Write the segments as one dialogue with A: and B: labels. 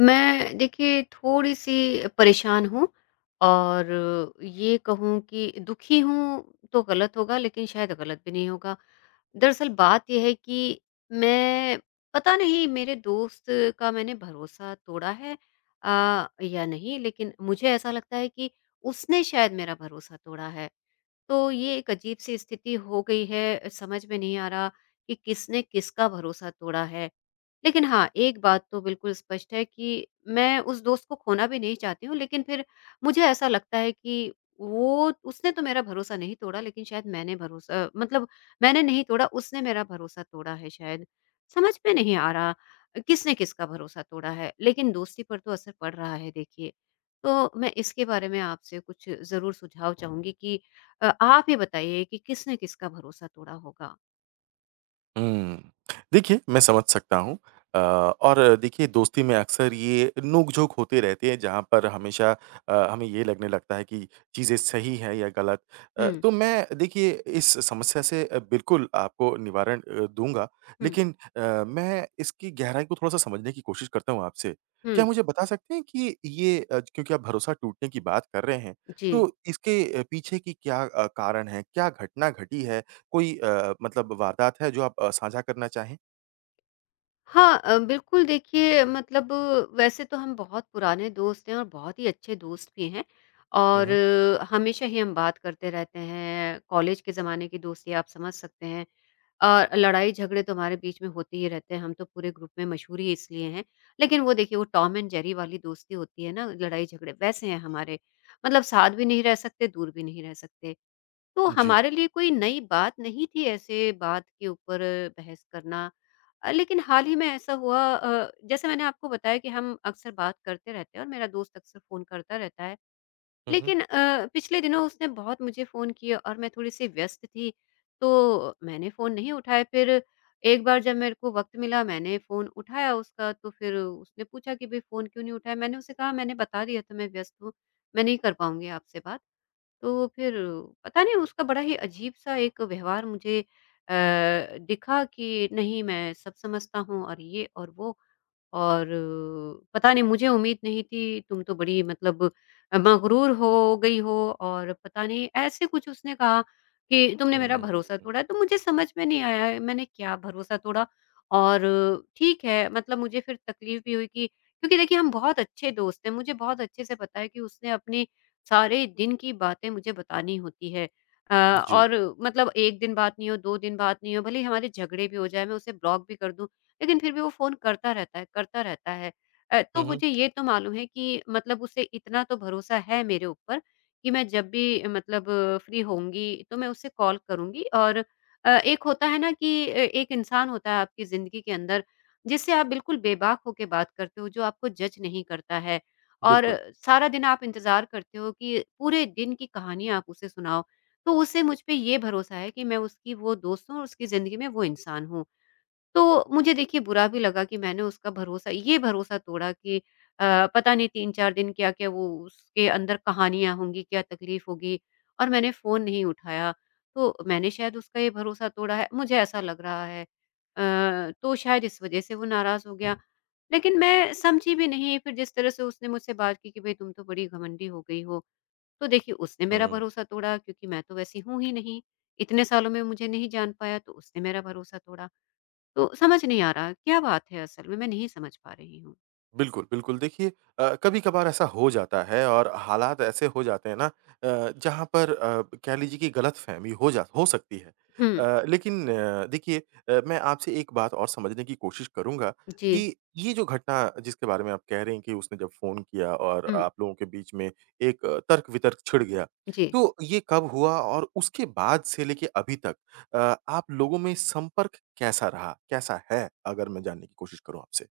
A: मैं देखिए थोड़ी-सी परेशान हूँ और ये कहूँ कि दुखी हूँ तो गलत होगा, लेकिन शायद गलत भी नहीं होगा। दरअसल बात ये है कि मैं पता नहीं मेरे दोस्त का मैंने भरोसा तोड़ा है या नहीं, लेकिन मुझे ऐसा लगता है कि उसने शायद मेरा भरोसा तोड़ा है। तो ये एक अजीब-सी स्थिति हो गई है, समझ में नहीं आ रहा कि किसने किसका भरोसा तोड़ा है। लेकिन हाँ, एक बात तो बिल्कुल स्पष्ट है कि मैं उस दोस्त को खोना भी नहीं चाहती हूँ, लेकिन फिर मुझे ऐसा लगता है कि वो उसने तो मेरा भरोसा नहीं तोड़ा, लेकिन शायद मैंने भरोसा मतलब मैंने नहीं तोड़ा, उसने मेरा भरोसा तोड़ा है शायद। समझ में नहीं आ रहा, किसने किसका भरोसा तोड़ा है, लेकिन दोस्ती पर तो असर पड़ रहा है देखिए। तो मैं इसके बारे में आपसे कुछ ज़रूर सुझाव चाहूँगी कि आप ही बताइए कि किसने किसका भरोसा तोड़ा होगा?
B: हुँ। देखिए, मैं समझ सकता हूँ। और देखिए दोस्ती में अक्सर ये नोक-झोंक होते रहते हैं जहाँ पर हमेशा हमें ये लगने लगता है कि चीज़ें सही हैं या गलत।
A: हुँ,
B: तो मैं देखिए इस समस्या से बिल्कुल आपको निवारण दूँगा।
A: हुँ,
B: लेकिन अ, मैं इसकी गहराई को थोड़ा-सा समझने की कोशिश करता हूँ आपसे।
A: हुँ।
B: क्या मुझे बता सकते हैं कि क्योंकि आप भरोसा टूटने की बात कर रहे हैं,
A: जी।
B: तो इसके पीछे की कारण है? क्या घटना घटी है? कोई मतलब वारदात है जो आप साझा करना चाहें?
A: हाँ, बिल्कुल देखिए मतलब वैसे तो हम बहुत पुराने दोस्त हैं और बहुत ही अच्छे दोस्त भी हैं।
B: हुँ,
A: और
B: हुँ।
A: हमेशा ही हम बात करते रहते हैं, कॉलेज के ज़माने की दोस्ती आप समझ सकते हैं। और लड़ाई झगड़े तो हमारे बीच में होते ही रहते हैं, हम तो पूरे ग्रुप में मशहूर ही इसलिए हैं। लेकिन वो देखिए वो टॉम एंड जेरी वाली दोस्ती होती है ना, लड़ाई झगड़े वैसे हैं हमारे, मतलब साथ भी नहीं रह सकते दूर भी नहीं रह सकते। तो
B: जी।
A: हमारे लिए कोई नई बात नहीं थी ऐसे बात के ऊपर बहस करना। लेकिन हाल ही में ऐसा हुआ, जैसे मैंने आपको बताया कि हम अक्सर बात करते रहते हैं और मेरा दोस्त अक्सर फ़ोन करता रहता है।
B: हुँ, हुँ।
A: लेकिन पिछले दिनों उसने बहुत मुझे फ़ोन किया और मैं थोड़ी-सी व्यस्त थी, तो मैंने फ़ोन नहीं उठाया। फिर एक बार जब मेरे को वक़्त मिला, मैंने फ़ोन उठाया उसका। तो फिर उसने पूछा कि भई फ़ोन क्यों नहीं उठाया? मैंने उसे कहा, मैंने बता दिया था मैं व्यस्त हूँ, मैं नहीं कर पाऊँगी आपसे बात। तो फिर पता नहीं उसका बड़ा ही अजीब-सा एक व्यवहार मुझे दिखा कि नहीं मैं सब समझता हूँ और ये और वो। और पता नहीं मुझे उम्मीद नहीं थी, तुम तो बड़ी मतलब मगरूर हो गई हो, और पता नहीं ऐसे कुछ उसने कहा कि तुमने मेरा भरोसा
B: हुँ,
A: तोड़ा है। तो मुझे समझ में नहीं आया है, मैंने क्या भरोसा तोड़ा? और ठीक है, मतलब मुझे फिर तकलीफ़ भी हुई, कि क्योंकि देखिए हम बहुत अच्छे दोस्त हैं, मुझे बहुत अच्छे से पता है कि उसने अपने सारे दिन की बातें मुझे बतानी होती है।
B: जी।
A: और मतलब 1 दिन बात नहीं हो, 2 दिन बात नहीं हो, भले ही हमारे झगड़े भी हो जाएँ, मैं उसे ब्लॉक भी कर दूँ। लेकिन फिर भी वो फ़ोन करता रहता है, करता रहता है। तो
B: हुँ, हुँ।
A: मुझे ये तो मालूम है कि मतलब उसे इतना तो भरोसा है मेरे ऊपर कि मैं जब भी मतलब फ्री होंगी, तो मैं उसे कॉल करूँगी। और एक होता है ना कि एक इंसान होता है आपकी ज़िंदगी के अंदर, जिससे आप बिल्कुल बेबाक होके बात करते हो, जो आपको जज नहीं करता है। और
B: बिल्कुल।
A: सारा दिन आप इंतज़ार करते हो कि पूरे दिन की कहानी आप उसे सुनाओ। तो उसे मुझ पे ये भरोसा है कि मैं उसकी वो दोस्त हूँ और उसकी ज़िंदगी में वो इंसान हूँ। तो मुझे देखिए बुरा भी लगा कि मैंने उसका भरोसा ये भरोसा तोड़ा कि पता नहीं 3-4 दिन क्या-क्या वो उसके अंदर कहानियाँ होंगी, क्या तकलीफ़ होगी, और मैंने फ़ोन नहीं उठाया। तो मैंने शायद उसका ये भरोसा तोड़ा है, मुझे ऐसा लग रहा है। तो शायद इस वज़ह से वो नाराज़ हो गया। लेकिन मैं समझी भी नहीं, फिर जिस तरह से उसने मुझसे बात की कि भई तुम तो बड़ी घमंडी हो गई हो। तो देखिए उसने मेरा
B: हुँ।
A: भरोसा तोड़ा, क्योंकि मैं तो वैसी हूँ ही नहीं। इतने सालों में मुझे नहीं जान पाया, तो उसने मेरा भरोसा तोड़ा। तो समझ नहीं आ रहा, क्या बात है असल में? मैं नहीं समझ पा रही हूँ।
B: बिल्कुल, बिल्कुल। देखिए, कभी-कभार ऐसा हो जाता है और हालात ऐसे हो जाते हैं ना, जहाँ पर कह लीजिए कि गलतफ़हमी हो सकती है।
A: हुँ,
B: लेकिन देखिए, मैं आपसे एक बात और समझने की कोशिश करूँगा
A: जी।
B: कि ये जो घटना जिसके बारे में आप कह रहे हैं कि उसने जब फ़ोन किया और
A: हुँ,
B: आप लोगों के बीच में एक तर्क-वितर्क छिड़ गया,
A: जी।
B: तो ये कब हुआ और उसके बाद से लेके अभी तक आप लोगों में संपर्क कैसा रहा? कैसा है? अगर मैं जानने की कोशिश करूँ आपसे।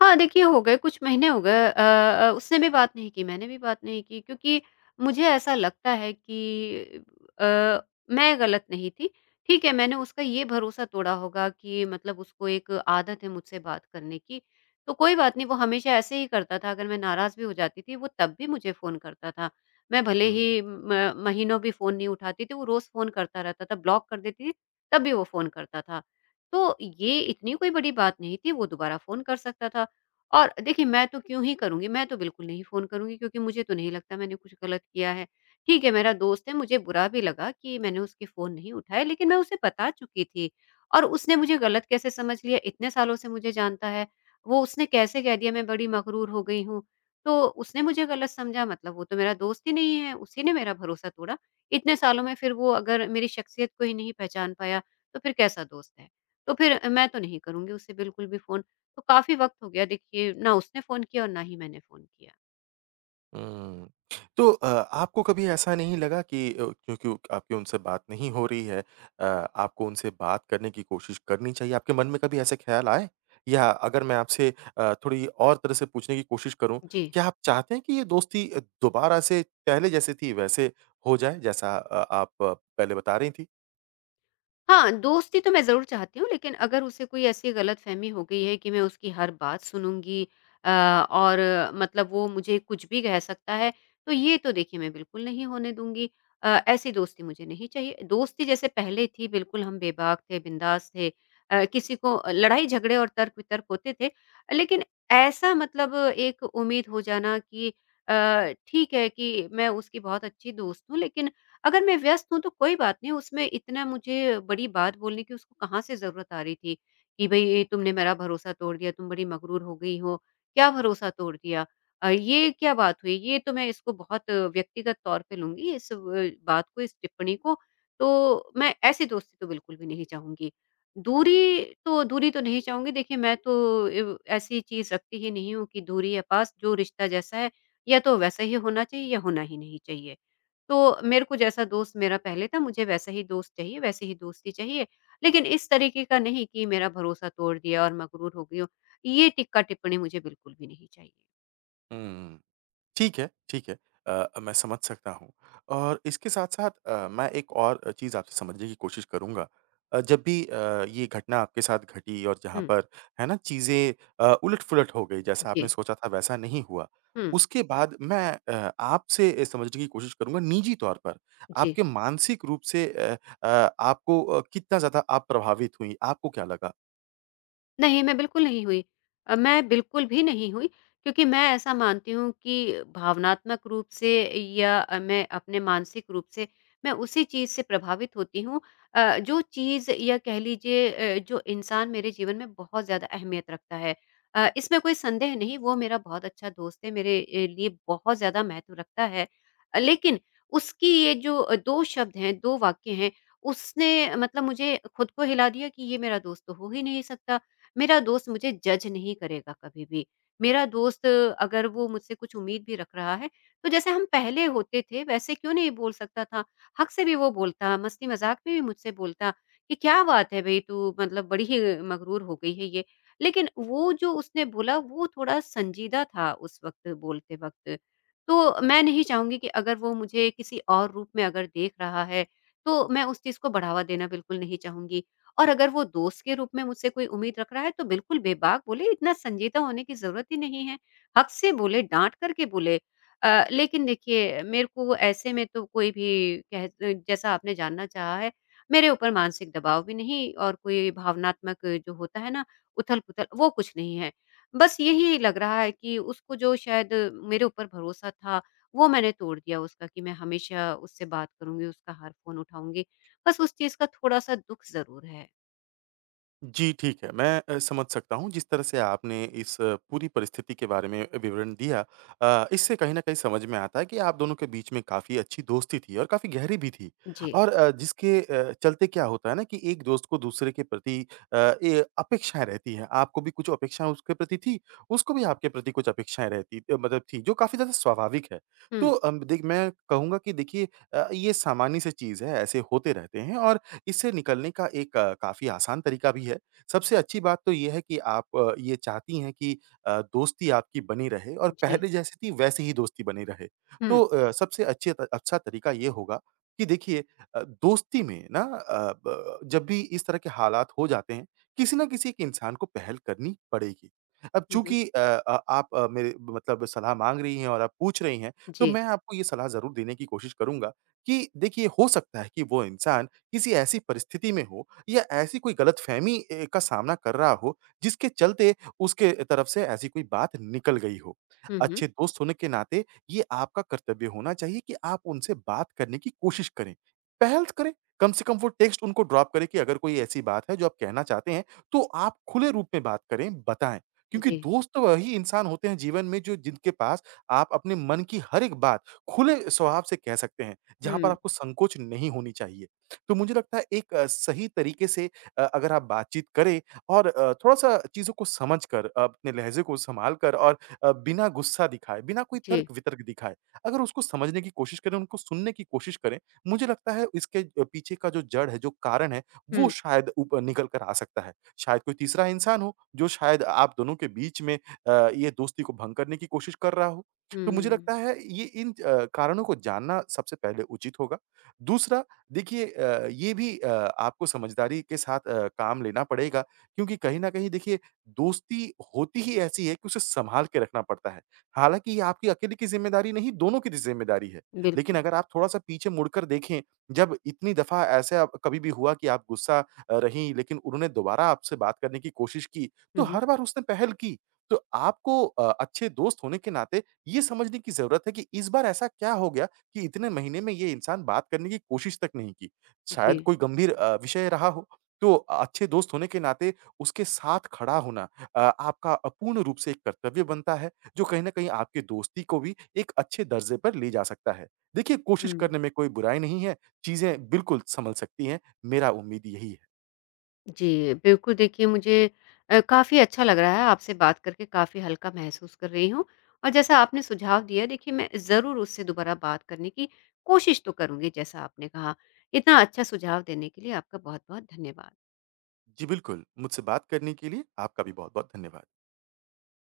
A: हाँ, देखिए हो गए कुछ महीने हो गए, उसने भी बात नहीं की, मैंने भी बात नहीं की, क्योंकि मुझे ऐसा लगता है कि अ, मैं गलत नहीं थी। ठीक है, मैंने उसका ये भरोसा तोड़ा होगा कि मतलब उसको एक आदत है मुझसे बात करने की, तो कोई बात नहीं, वो हमेशा ऐसे ही करता था, अगर मैं नाराज़ भी हो जाती थी, वो तब भी मुझे फ़ोन करता था। मैं भले ही म महीनों भी फ़ोन नहीं उठाती थी, वो रोज़ फ़ोन करता रहता था, ब्लॉक कर देती थी, तब भी वो फ़ोन करता था। तो ये इतनी कोई बड़ी बात नहीं थी, वो दोबारा फ़ोन कर सकता था। और देखिए मैं तो क्यों ही करूँगी, मैं तो बिल्कुल नहीं फ़ोन करूँगी, क्योंकि मुझे तो नहीं लगता मैंने कुछ गलत किया है। ठीक है, मेरा दोस्त है, मुझे बुरा भी लगा कि मैंने उसके फ़ोन नहीं उठाए, लेकिन मैं उसे बता चुकी थी, और उसने मुझे गलत कैसे समझ लिया, इतने सालों से मुझे जानता है। वो उसने कैसे कह दिया मैं बड़ी मग़रूर हो गई हूँ, तो उसने मुझे गलत समझा, मतलब वो तो मेरा दोस्त ही नहीं है, उसी ने मेरा भरोसा तोड़ा। इतने सालों में फिर वो अगर मेरी शख्सियत को ही नहीं पहचान पाया, तो फिर कैसा दोस्त है? तो फिर मैं तो नहीं करूँगी उससे बिल्कुल भी फ़ोन। तो काफ़ी वक़्त हो गया देखिए, ना उसने फ़ोन किया और ना ही मैंने फ़ोन किया।
B: हुँ। तो आपको कभी ऐसा नहीं लगा कि क्योंकि आपकी उनसे बात नहीं हो रही है, आपको उनसे बात करने की कोशिश करनी चाहिए, आपके मन में कभी ऐसे ख़्याल आए? या अगर मैं आपसे थोड़ी और तरह से पूछने की कोशिश करूँ,
A: जी।
B: क्या आप चाहते हैं कि ये दोस्ती दोबारा से पहले जैसे थी वैसे हो जाए, जैसा आप पहले बता रही थी?
A: हाँ, दोस्ती तो मैं ज़रूर चाहती हूँ, लेकिन अगर उसे कोई ऐसी गलतफ़हमी हो गई है कि मैं उसकी हर बात सुनूँगी और मतलब वो मुझे कुछ भी कह सकता है, तो ये तो देखिए मैं बिल्कुल नहीं होने दूँगी। ऐसी दोस्ती मुझे नहीं चाहिए। दोस्ती जैसे पहले थी, बिल्कुल हम बेबाक थे, बिंदास थे। किसी को लड़ाई झगड़े और तर्क-वितर्क होते थे, लेकिन ऐसा मतलब एक उम्मीद हो जाना कि अ, ठीक है कि मैं उसकी बहुत अच्छी दोस्त हूँ, लेकिन अगर मैं व्यस्त हूँ तो कोई बात नहीं, उसमें इतना मुझे बड़ी बात बोलने की उसको कहाँ से ज़रूरत आ रही थी कि भई ये तुमने मेरा भरोसा तोड़ दिया, तुम बड़ी मगरूर हो गई हो, क्या भरोसा तोड़ दिया? ये क्या बात हुई? ये तो मैं इसको बहुत व्यक्तिगत तौर पे लूँगी इस व बात को, इस टिप्पणी को, तो मैं ऐसी दोस्ती तो बिल्कुल भी नहीं चाहूँगी। दूरी तो नहीं चाहूँगी, देखिए मैं तो इव ऐसी चीज़ रखती ही नहीं हूँ कि दूरी या पास, जो रिश्ता जैसा है या तो वैसा ही होना चाहिए या होना ही नहीं चाहिए। तो मेरे को जैसा दोस्त मेरा पहले था, मुझे वैसा ही दोस्त चाहिए, वैसी ही दोस्ती चाहिए। लेकिन इस तरीके का नहीं कि मेरा भरोसा तोड़ दिया और मगरूर हो गई हो। ये टिक्का-टिप्पणी मुझे बिल्कुल भी नहीं चाहिए।
B: हुँ। ठीक है, ठीक है। मैं समझ सकता हूँ और इसके साथ-साथ मैं एक और चीज़ आपसे समझने की कोशिश करूँगा। जब भी ये घटना आपके साथ घटी और जहाँ
A: हुँ।
B: पर, है ना, चीज़ें उलट-पुलट हो गई, जैसा आपने
A: जी।
B: सोचा था वैसा नहीं हुआ।
A: हुँ।
B: उसके बाद मैं आपसे समझने की कोशिश करूँगा निजी तौर पर,
A: जी।
B: आपके मानसिक रूप से आपको कितना ज़्यादा आप प्रभावित हुईं? आपको क्या लगा?
A: नहीं, मैं बिल्कुल नहीं हुई। मैं बिल्कुल भी नहीं हुई, क्योंकि मैं ऐसा मानती हूँ कि भावनात्मक रूप से या मैं अपने मानसिक रूप से मैं उसी चीज़ से प्रभावित होती हूँ जो चीज़ या कह लीजिए जो इंसान मेरे जीवन में बहुत ज़्यादा अहमियत रखता है। इसमें कोई संदेह नहीं वो मेरा बहुत अच्छा दोस्त है, मेरे लिए बहुत ज़्यादा महत्व रखता है। लेकिन उसकी ये जो 2 शब्द हैं, 2 वाक्य हैं, उसने मतलब मुझे खुद को हिला दिया कि ये मेरा दोस्त तो हो ही नहीं सकता। मेरा दोस्त मुझे जज नहीं करेगा कभी भी। मेरा दोस्त अगर वो मुझसे कुछ उम्मीद भी रख रहा है, तो जैसे हम पहले होते थे वैसे क्यों नहीं बोल सकता था? हक से भी वो बोलता, मस्ती-मज़ाक में भी मुझसे बोलता कि क्या बात है भई तू मतलब बड़ी ही मगरूर हो गई है ये। लेकिन वो जो उसने बोला वो थोड़ा संजीदा था उस वक़्त बोलते वक़्त। तो मैं नहीं चाहूँगी कि अगर वो मुझे किसी और रूप में अगर देख रहा है, तो मैं उस चीज़ को बढ़ावा देना बिल्कुल नहीं चाहूँगी। और अगर वो दोस्त के रूप में मुझसे कोई उम्मीद रख रहा है तो बिल्कुल बेबाक बोले, इतना संजीदा होने की जरूरत ही नहीं है, हक से बोले डांट करके बोले। लेकिन देखिए मेरे को ऐसे में तो कोई भी कह जैसा आपने जानना चाहा है, मेरे ऊपर मानसिक दबाव भी नहीं और कोई भावनात्मक जो होता है ना उथल पुथल वो कुछ नहीं है। बस यही लग रहा है कि उसको जो शायद मेरे ऊपर भरोसा था वो मैंने तोड़ दिया उसका, कि मैं हमेशा उससे बात करूंगी उसका हर फोन उठाऊंगी, बस उस चीज का थोड़ा सा दुख जरूर है।
B: जी, ठीक है। मैं समझ सकता हूँ जिस तरह से आपने इस पूरी परिस्थिति के बारे में विवरण दिया, इससे कहीं न कहीं समझ में आता है कि आप दोनों के बीच में काफ़ी अच्छी दोस्ती थी और काफ़ी गहरी भी थी।
A: जी।
B: और जिसके चलते क्या होता है ना कि एक दोस्त को दूसरे के प्रति अ, ये अपेक्षाएँ रहती हैं। आपको भी कुछ अपेक्षाएँ उसके प्रति थी, उसको भी आपके प्रति कुछ अपेक्षाएँ रहती अ, मतलब थी जो काफ़ी ज़्यादा स्वाभाविक है।
A: हुँ,
B: तो अम, देख मैं कहूँगा कि देखिए ये सामान्य-सी चीज़ है, ऐसे होते रहते हैं और इससे निकलने का एक काफ़ी आसान तरीका भी है। सबसे अच्छी बात तो ये है कि आप ये चाहती हैं कि दोस्ती आपकी बनी रहे और
A: जी।
B: पहले जैसी थी वैसी ही दोस्ती बनी रहे।
A: हुँ,
B: तो सबसे अच्छे त अच्छा तरीका ये होगा कि देखिए दोस्ती में ना, अ, ब जब भी इस तरह के हालात हो जाते हैं, किसी न किसी एक इंसान को पहल करनी पड़ेगी। अब
A: हुँ, हुँ।
B: चूँकि आप मेरे मतलब सलाह माँग रही हैं और आप पूछ रही हैं, तो
A: जी।
B: मैं आपको ये सलाह ज़रूर देने की कोशिश करूँगा कि देखिए हो सकता है कि वो इंसान किसी ऐसी परिस्थिति में हो या ऐसी कोई गलतफ़हमी का सामना कर रहा हो जिसके चलते उसके तरफ से ऐसी कोई बात निकल गई हो।
A: हुँ, हुँ।
B: अच्छे दोस्त होने के नाते ये आपका कर्तव्य होना चाहिए कि आप उनसे बात करने की कोशिश करें। पहल करें, कम से कम वो टेक्स्ट उनको ड्रॉप करें कि अगर कोई ऐसी बात है जो आप कहना चाहते हैं, तो आप खुले रूप में बात करें, बताएँ। क्योंकि
A: जी।
B: दोस्त तो वही इंसान होते हैं जीवन में जो जिनके पास आप अपने मन की हर एक बात खुले स्वभाव से कह सकते हैं, जहाँ पर
A: हुँ,
B: आपको संकोच नहीं होनी चाहिए। तो मुझे लगता है एक सही तरीके से अगर आप बातचीत करें और थोड़ा-सा चीज़ों को समझकर अपने लहज़े को सँभाल कर और बिना गुस्सा दिखाए, बिना कोई
A: जी।
B: तर्क-वितर्क दिखाए, अगर उसको समझने की कोशिश करें, उनको सुनने की कोशिश करें, मुझे लगता है इसके पीछे का जो जड़ है, जो कारण है, वो
A: हुँ,
B: शायद ऊपर निकल कर आ सकता है। शायद कोई तीसरा इंसान हो, जो शायद आप दोनों के बीच में ये दोस्ती को भंग करने की कोशिश कर रहा हो। तो मुझे
A: हुँ।
B: लगता है ये इन कारणों को जानना सबसे पहले उचित होगा। दूसरा, देखिए ये भी आपको समझदारी के साथ काम लेना पड़ेगा क्योंकि कहीं न कहीं देखिए दोस्ती होती ही ऐसी है कि उसे सँभाल के रखना पड़ता है। हालाँकि ये आपकी अकेले की ज़िम्मेदारी नहीं, दोनों की ज़िम्मेदारी है। लेकिन
A: बिल्कुल।
B: अगर आप थोड़ा-सा पीछे मुड़कर देखें, जब इतनी दफ़ा ऐसा कभी भी हुआ कि आप गुस्सा रहीं लेकिन उन्होंने दोबारा आपसे बात करने की कोशिश की, तो
A: हुँ, हुँ।
B: हर बार उसने पहल की। तो आपको अच्छे दोस्त होने के नाते ये समझने की ज़रूरत है कि इस बार ऐसा क्या हो गया कि इतने महीने में ये इंसान बात करने की कोशिश तक नहीं की।
A: जी।
B: शायद कोई गंभीर विषय रहा हो, तो अच्छे दोस्त होने के नाते उसके साथ खड़ा होना आपका पूर्ण रूप से एक कर्तव्य बनता है, जो कहीं न कहीं आपकी दोस्ती को भी एक अच्छे दर्जे पर ले जा सकता है। देखिए, कोशिश
A: हुँ।
B: करने में कोई बुराई नहीं है, चीज़ें बिल्कुल सँभल सकती हैं, मेरा उम्मीद यही है।
A: जी, बिल्कुल देखिए मुझे काफ़ी अच्छा लग रहा है आपसे बात करके, काफ़ी हल्का महसूस कर रही हूँ। और जैसा आपने सुझाव दिया देखिए, मैं ज़रूर उससे दोबारा बात करने की कोशिश तो करूँगी जैसा आपने कहा। इतना अच्छा सुझाव देने के लिए आपका बहुत-बहुत धन्यवाद।
B: जी, बिल्कुल, मुझसे बात करने के लिए आपका भी बहुत-बहुत धन्यवाद।